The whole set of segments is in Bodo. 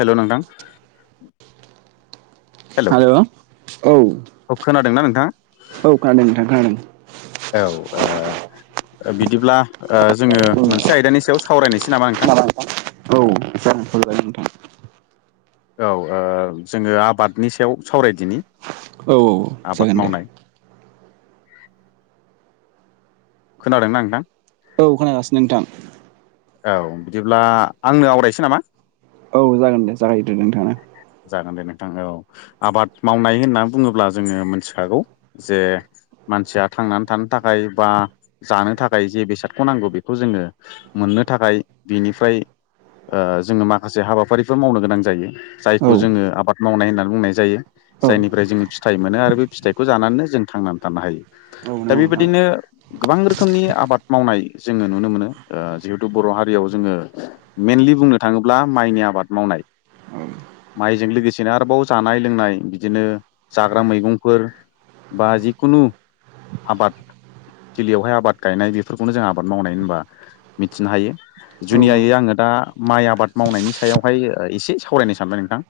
हेल' नोंथां हेल' हेलौ औ औ खोनादोंना नोंथाङा खोनादों नोंथां खोनादों औ ओ बिदिब्ला ओ जोङो मोनसे आयदानि सायाव सावरायनोसै नामा नोंथां माबा औ नोंथां औ ओ जोङो आबादनि सायाव सावरायदिनि औ आबाद जागोन दे मावनाय [inaudible] खोनादोंना नोंथां औ खोनागासिनो नोंथां औ बिदिब्ला आंनो आवरायनोसै नामा औ जागोन दे जागायदो नोंथांङा । जागोन दे औ आबाद मावनाय होनना बुङोब्ला जोङो मोनथिखागौ जे मानसिया थांनानै थानो थाखाय बा जानो थाखाय जे बेसादखौ नांगौ बेखौ जोङो मोननो थाखाय बिनिफ्राय ओ जोङो माखासे हाबाफारिफोर मावनो गोनां जायो औ जायखौ जोङो आबाद मावनाय होननानै बुंनाय जायो । औ जायनिफ्राय जोङो फिथाइ मोनो आरो बे फिथाइखौ जानानैनो जों थांनानै थानो हायो दा नंगौ नोंथां बेबायदिनो गोबां रोखोमनि आबाद मावनाय जोङो नुनो मोनो । ओ जिहेथु बर' हारियाव जोङो मेइनलि बुंनो थाङोब्ला माइनि आबाद मावनाय औ माइजों लोगोसेनो आरोबाव जानाय लोंनाय बिदिनो जाग्रा मैगंफोर बा जिखुनु आबाद थिलियावहाय आबाद गायनाय बेफोरखौनो जों आबाद मावनाय होनबा मिथिनो हायो औ जुनियायै आङो दा माइ आबाद मावनायनि सायावहाय एसे सावरायनो सानबाय नोंथां ।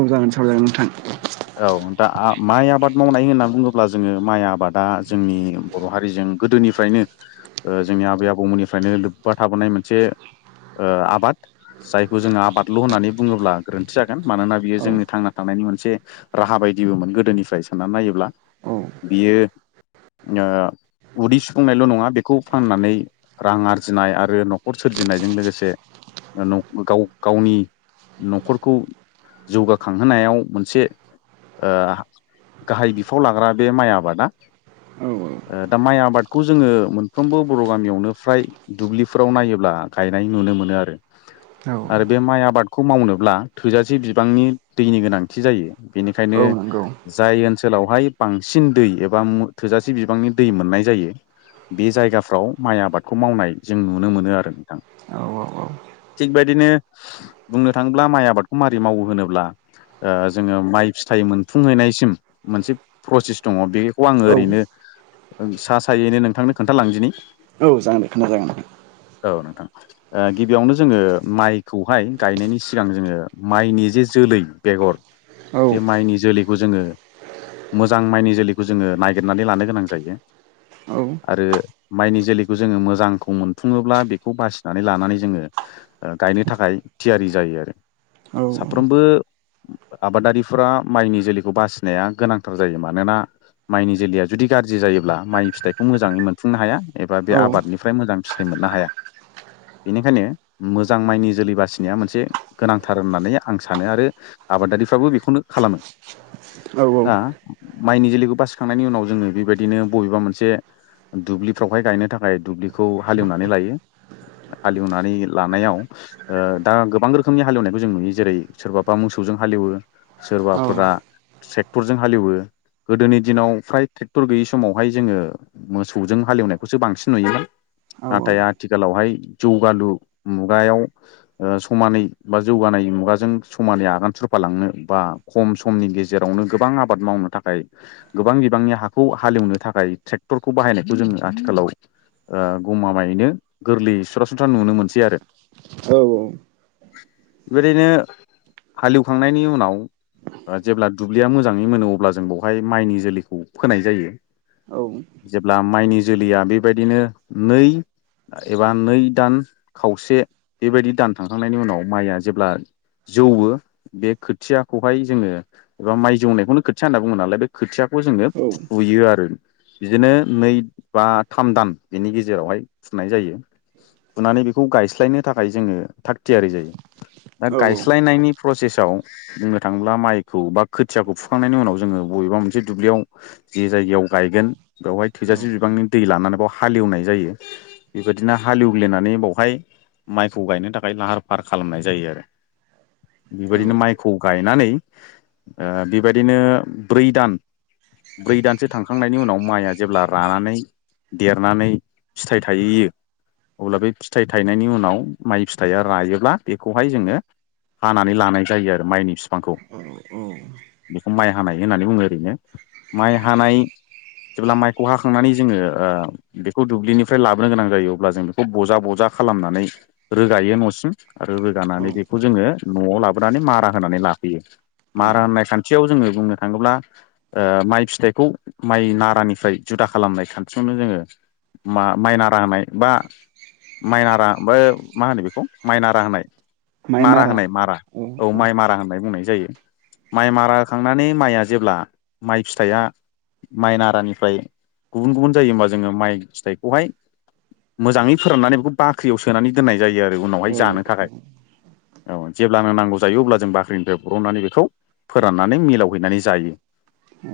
औ जागोन सावजागोन नोंथां । औ दा माइ आबाद मावनाय होनना बुङोब्ला जोङो माइ आबादा जोंनि बर' हारिजों गोदोनिफ्रायनो जोंनि आबै आबौमोननिफ्रायनो लोब्बा थाबोनाय मोनसे ओ आबाद जायखौ जोङो आबादल' होननानै बुङोब्ला गोरोन्थि जागोन मानोना बियो औ जोंनि थांना थानाय मोनसे राहा बायदिमोन गोदोनिफ्राय साननानै नायोब्ला औ बियो उदै सुफुंनायल' नङा बेखौ फाननानै रां आरजिनाय आरो न'खर सोरजिनायजों लोगोसे गाव गावनि न'खरखौ जौगाखांहोनायाव मोनसे ओ गाहाय बिफाव लाग्रा बे माइ आबादा औ दा माइ आबादखौ जोङो मोनफ्रोमबो बर' गामियावनो फ्राय दुब्लिफोराव नायोब्ला गायनाय नुनो मोनो आरो औ आरो बे माइ आबादखौ मावनोब्ला थोजासे बिबांनि दैनि गोनांथि जायो । औ बेनिखायनो नंगौ जाय ओनसोल ओनसोलावहाय बांसिन दै एबा थोजासे बिबांनि दै मोननाय जायो बे जायगाफ्राव माइ आबादखौ मावनाय जों नुनो मोनो आरो नोंथां । औ औ थिगबायदिनो बुंनो थाङोब्ला माइ आबादखौ माबै मावो होनोब्ला जोङो माइ फिथाइ मोनफुंहैनायसिम मोनसे प्रसेस दङ' बे खौ आङो औ ओरैनो सा सायैनो नोंथांनो खोन्थालांदिनि औ जागोननाय खोनाजागोन औ नोंथां गिबियावनो जोङो माइखौहाय गायनायनि सिगां जोङो माइनि जे जोल लै बेगर औ बे माइनि जोलैखौ जोङो मोजां माइनि जोलैखौ जोङो नागिरनानै लानो गोनां जायो । औ आरो माइनि जोलै बे जोङो मोजांखौ मोनफुङोब्ला बेखौ बासिनानै लानानै जोङो गायनो थाखाय थियारि जायो । दे आरो औ साफ्रोमबो आबादारिफोरा माइनि जोलैखौ बासिनाया गोनांथार जायो मानोना माइनि जोलैया जुदि गाज्रि जायोब्ला माइनि फिथाइखौ मोजाङै मोनफुंनो हाया ए बे औ आबादनिफ्राय मोजां फिथाइ मोननो हाया । बेनिखायनो मोजां माइनि जोलै बासिनाया मोनसे गोनांथार होननानै आं सानो आरो आबादारिफ्राबो बेखौनो खालामो । दा माइनि जोलैखौ बासिखांनायनि उनाव जोङो बेबायदिनो बबेबा मोनसे दुब्लिफ्राव बेहाय गायनो थाखाय दुब्लिखौ हालेवनानै लायो । हालेवनानै लानायाव दा गोबां रोखोमनि हालेवनायखौ जों नुयो जेरै सोरबााबा मोसौ जों हालौयो सोरबाफोरा ट्रेक्टरजों हालौयो गोदोनि दिनाव फ्राय ट्रेक्टर गैयि समावहाय जोङो मोसौजों हालेवनाय बे खौसो बांसिन नुयोमोन नाथाय आथिखालावहाय जौगालु मुगायाव समानै बा जौगानाय मुगाजों समानै आगान सुरफालांनो बा खम समनि गेजेरावनो गोबां आबाद मावनो थाखाय गोबां बिबांनि हाखौ हालेवनो थाखाय ट्रेक्टरखौ बाहायनायखौ जों आथिखालाव ओ गमामायैनो गोरलै सरासनस्रा नुनो मोनसै आरो। औ औ। बेबायदिनो हालेवखांनायनि उनाव ओ जेब्ला दुब्लिया मोजाङै मोनो अब्ला जों बेवहाय माइनि जोलैखौ फोनाय जायो। जेब्ला माइनि जोलैया बेबायदिनो नै एबा नै दान खावसे बेबायदि दान थांखांनायनि उनाव माइया जेब्ला जौवो बे खोथियाखौहाय जोङो एबा माइ जौनायखौनो खोथिया होनना बुङो नालाय बे खोथिया खौ जोङो बुयो आरो बिदिनो नै बा थाम दान बेनि गेजेरावहाय फुनाय जायो। फुनानै बेखौ गायस्लायनो थाखाय जोङो थाग थियारि जायो दा गायस्लायनायनि प्रसेस याव बुंनो थाङोब्ला मायखौ बा खोथियाखौ फुखांनायनि उनाव जोंनो बबेबा मोनसे दुब्लिआव जि जा जायगायाव गायगोन बेवहाय थोजासे बिबांनि दै लानानै बेयाव हालेवनाय जायो बेबायदिनो हालेवग्लिनानै बावहाय माइखौ गायनो थाखाय लाहार फाहार खालामनाय जायो आरो। बेबायदिनो माइखौ गायनानै ओ बेबायदिनो ब्रै दान ब्रै दानसो थांखांनायनि उनाव माइआ जेब्ला रानानै देरनानै फिथाइ थाहैयो अब्ला बे फिथाइ थायनायनि उनाव माइ फिथाइया रायोब्ला बेखौहाय जोङो हानानै लानाय जायो आरो माइनि बिफांखौ। औ औ बेखौ माइ हानाय होननानै बुङो ओरैनो। औ माइ हानाय जेब्ला माइखौ हाखांनानै जोङो ओ बेखौ दुब्लिनिफ्राय लाबोनो गोनां जायो। अब्ला जों बेखौ बजा बजा खालामनानै रोगायो न'सिम सिम आरो औ रोगानानै बेखौ जोङो न'आव लाबोनानै मारा होनानै लाफैयो। औ मारा होननाय खान्थियाव जोङो बुंनो थाङोब्ला ओ माइ फिथाइखौ माइ नारानिफ्राय जु दा खालामनाय खान्थियावनो जोङो माय माइनारा होनाय बा माइनारा बो मा होनो बेखौ माइनारा होनाय मारा होनाय मारा औ माइ मारा होननाय बुंनाय जायो। माइ मारा होखांनानै माइआ जेब्ला माइ फिथाइया माइ नारानिफ्राय गुबुन गुबुन जायो होमबा जोङो माइ फिथाइखौहाय मोजाङै फोराननानै बेखौ बाख्रियाव सोनानै दोननाय जायो आरो औ उनावहाय जानो थाखाय। औ जेब्ला नों नांगौ जायो अब्ला जों बाख्रिनिफ्राय बरननानै बेखौ फोराननानै मिलाव हैैनानै जायो। औ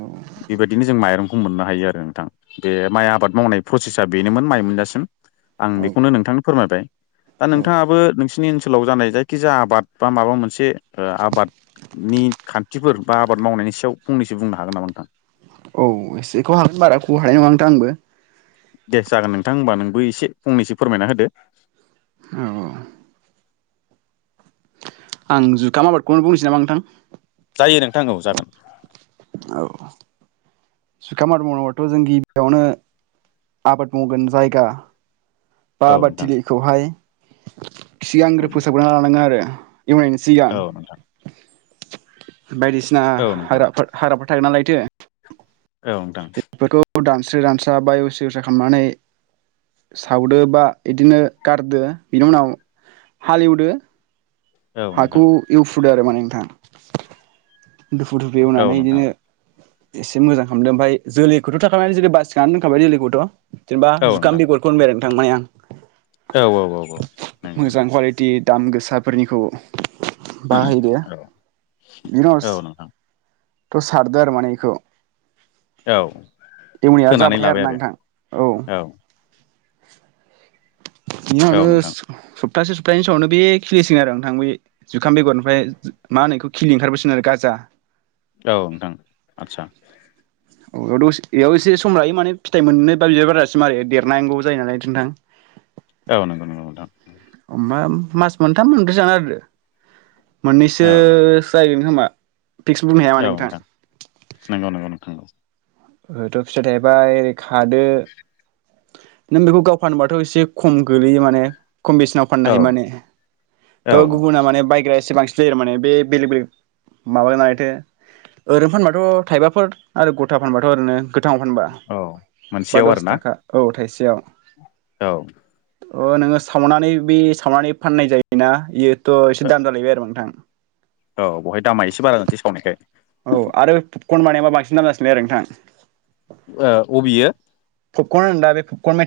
बेबायदिनो जों माइरंखौ मोननो हायो आरो नोंथां। बे माइ आबाद मावनाय प्रसेसा बेनोमोन माइ मोनजासिम आं बेखौनो नोंथांनो फोरमायबाय। दा औ नोंथाङाबो नोंसिनि ओनसोलाव जानाय जायखिजाया आबाद बा माबा मोनसे ओ आबाद नि खान्थिफोर बा आबाद मावनायनि सायाव फंनैसो बुंनो हागोन नामा नोंथां? औ एसेखौ हागोन बाराखौ हानाय ओनथां आंबो। दे जागोन नोंथां होमबा नोंबो एसे फंनैसो फोरमायना होदो। [inaudible] औ औ आं जुखाम आबादखौनो बुंनोसै नामा नोंथां? जायो नोंथां औ जागोन। औ। जुखाम आबाद मावनांगौबाथ' जों गिबियावनो आबाद मावगोन जायगा बा औ नोंथां आबादथिलिखौहाय सिगांग्रो फोसाबग्रोना लानांगोन आरो एवनायनि सिगां। औ नोंथां बायदिसिना औ नोंथां हाग्राफोर हाग्राफोर थागोन नालायथो। औ नोंथां। औ दानस्रि दानस्रा बाय सिकिसा खालामनानै सावदो बा इदिनो गारदो बिनि उनाव हालेवदो औ हाखौ नोंथां इउ फुदों मानि आरो नोंथां दुफु दुफु औ एवनानै नोंथां इदिनो एसे मोजां खामदों ओमफाय जोलैखौथ' थाखानानै जुदि बासिखनानै दोनखाबाय जोलैखौथ'। जेनोबा औ नोंथां जुखाम बेगरखौ होनबाय आरो नोंथां मानि आं औ औ औ नंगौ मोजां नोंथां कुवालिटि दाम गोसा औ बाहैदो औ नोंथां [inaudible] सारदो आरो माने बेखौ औ ऐवनाया फोनानै जाबाथाइ आरो लाबाय ना नोंथां औ बिनि औ उनावनो नोंथां सबथासे सबथानै सामावनो बे खिलिसिगोन आरो नोंथां बै जुखाम बेगरनिफ्राय मा होनो बेखौ खिलि ओंखारबोसिगोन आरो गाजा। [inaudible] औ नोंथां आतचा औ बेयाव एसे सम लायो मानि फिथाइ मोननो बा बिबार बारानायसिम आरो देरनांगौ जायो नालाय नोंथां [inaudible] औ नोंगौ नोंगौ नोंथां उम मास मोनथाम मोनब्रैसो जानो आरो मोननैसो औ जायो फिक्स बुंनो हाया माने नोंथां। नंगौ नंगौ नोंथां ओ थ' फिथाय थायबाइ खादो नों बेखौ गाव फानोबाथ' एसे खम गोलैयो माने कमबेसेनाव फाननो औ हायो माने औ थ' गुबुना माने बायग्रा एसे बांसिन जायो माने बे बेलेग बेलेग माबा माथो [unintelligible] ओरैनो फानबाथ' थाइबाफोर आरो गथाफोर फानबाथ' ओरैनो गोथांआव फानबा औ बा मोनसेयाव आरो दस ना थाखा ओ थाइसेयाव औ ओ नोङो सावनानै बि बे सावनानै फाननाय जायोना बेयोथ एसे दाम जालायबाय आरो नोंथां औ बहाय दामा एसे बारा जानोसै सावनायखाय औ आरो फुबकन बानायबा बांसिन दाम जासिनबाय आरो नोंथां। ओ अबेयो फुबकन होनो दा बे फुबकन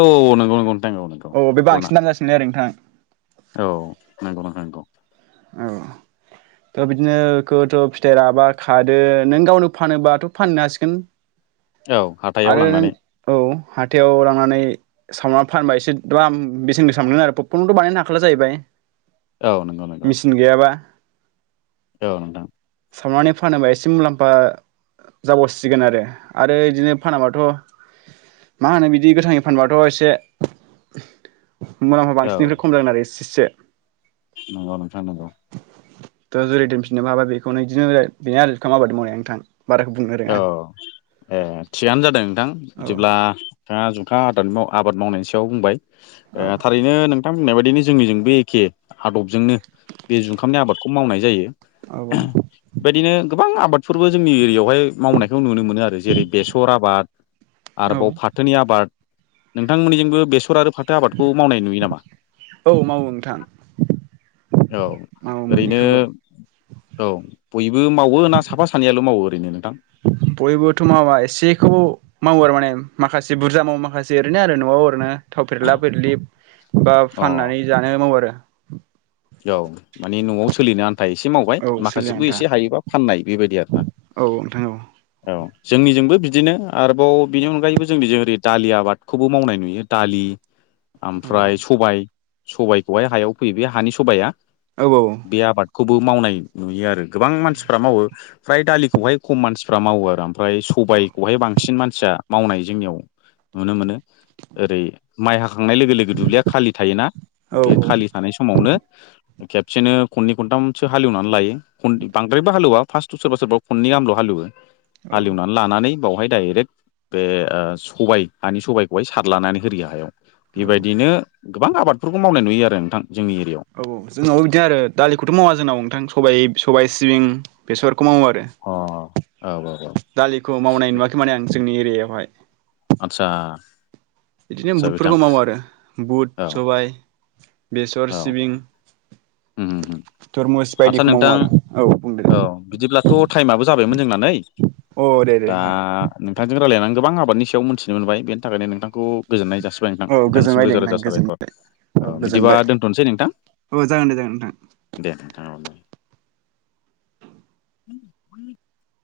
ओ औ नंगौ नंगौ नोंथां औ नंगौ बे फुबकना बांसिन दाम जासिनो आरो नोंथां औ नोंगौ नोंगौ औ थ बिदिनो खौथ फिथाइ राबा खादो नों गावनो फानोबाथ फाननो हासिगोन औ हाथायाव आरो नों लांनानै औ हाथायाव लांनानै सावनानै फानबा एसे दालाम बेसेन गोसा मोनो आरो पुबकनखोथ बानायनो हाखाला जाहैबाय औ नंगौ नंगौ मिचिन गैयाबा औ नोंथां सावनानै फानोबा एसे मुलाम्फा जाबावसिगोन आरो आरो इदिनो फानाबाथ मा होनो बिदि गोथां फानबाथ एसे मुलामफा औ बांसिननिफ्राय खम लाागोन आरो एसेसो नंगौ नोंथां नंगौ दा जेरै दोनफिननोबो हाबाय बेखौनो इदिनो बेनो आरो जुखाम आबाद मावनायआ नोंथां बाराखौ बुंनो औ रोङा आं ए थिगानो जादों नोंथां औ बिदिब्ला नोंथांआ जु नोंथाङा आबाद मावनायनि सायाव बुंबाय औ थारैनो नों नोंथाङा बुंनाय बायदिनो जोंनिजों बे एखे आदबजोंनो बे जुखामनि आबादखौ मावनाय जायो। औ बेबायदिनो गोबां आबादफोरबो जोंनि एरियाआवहाय मावनायखौ नुनो मोनो आरो जेरै बेसर आबाद आरबाव औ फाथोनि आबाद नोंथां मोनिजोंबो बेसर आरो फाथो आबादखौ मावनाय नुयो नामा? औ मावो नोंथां औ मावो ओरैनो मोननैखौबो औ बयबो मावो ना साफा सानैयाल मावो ओरैनो नोंथां? बयबोथ' मावा एसेखौ मावो आरो माने माखासे बुरजा मावो माखासे ओरैनो आरो न'आव ओरैनो। थाव फेरला फेरलि बा अ फाननानै जानो मावो आरो। औ माने न'आव सोलिनो आन हाथाय एसे मावबाय आरो औ सोलिनो माखासेबो आन्था एसे हायोबा फाननाय बेबायदि आरो ना औ नोंथां औ औ। जोंनिजोंबो बिदिनो आरोबाव बिनि अनगायैबो जोंनिजों ओरै दालि आबादखौबो मावनाय नुयो दालि। ओमफ्राय औ सबायइ सबायाइखौहाय हायाव फैयो बे हानि सबाइआ औ बे आबाद खौबो मावनाय नुयो आरो गोबां मानसिफोरा मावो फ्राय दालिखौहाय खम मानसिफोरा मावो आरो। ओमफ्राय सबायखौहाय बांसिन मान फिसा मावनाय जोंनियाव नुनो मोनो ओरै माइ हा बोखांनाय लोगो लोगो दुब्लिया खालि थायोना बे खालि औ थानाय समावनो खेबसेनो खनै खनथामसो हालेवनानै लायो [unintelligible] बांद्रायबो हालोवा फार्स्ट सोरबा सोरबा खनै गामल' हा हालेवो औ हालेवनानै लानानै बावहाय डाइरेक्ट बे ओ सबाय हानि सबाइखौहाय सारलानानै होरियो हायाव। औ बेबायदिनो गोबां आबादफोरखौ मावनाय नुयो आरो नोंथां जोंनि एरियायाव। औ औ जोंनावबो बिदिनो आरो दालिखौथ' मावा जोंनाव नोंथां सबाय सबाय सिबिं बेसर खौ मावो आरो। अ औ औ औ दालिखौ मावनाय नुवाखै माने आं जोंनि एरियायावहाय। आच्छा। बिदिनो बुटफोरखौ मावो आरो औ बुट सबाइ। बेसर औ सिबिं। उम उम उम तरमुस आदसा बायदिखौ मावो नोंथां आरो औ बुंदो। थाइमआबो जाबायमोन जोंना नै अ दे दे दा नोंथां नोंथांजों रायलायनानै गोबां आबा आबादनि सायाव मोनन्थिनो मोनबाय बेनि थाखायनो नोंथांखौ गोजोननाय जासि [unintelligible] नोंथां औ नोंथांनिसिम गोजोनबाय दे रोजा नोंथां रोजा गोजोन साबायखर औ ओ बिदिबा गोजोनबाय दोन दोनथनोसै नोंथां औ जागोन दे जागोन नोंथां दे नोंथां [unintelligible] [unintelligible]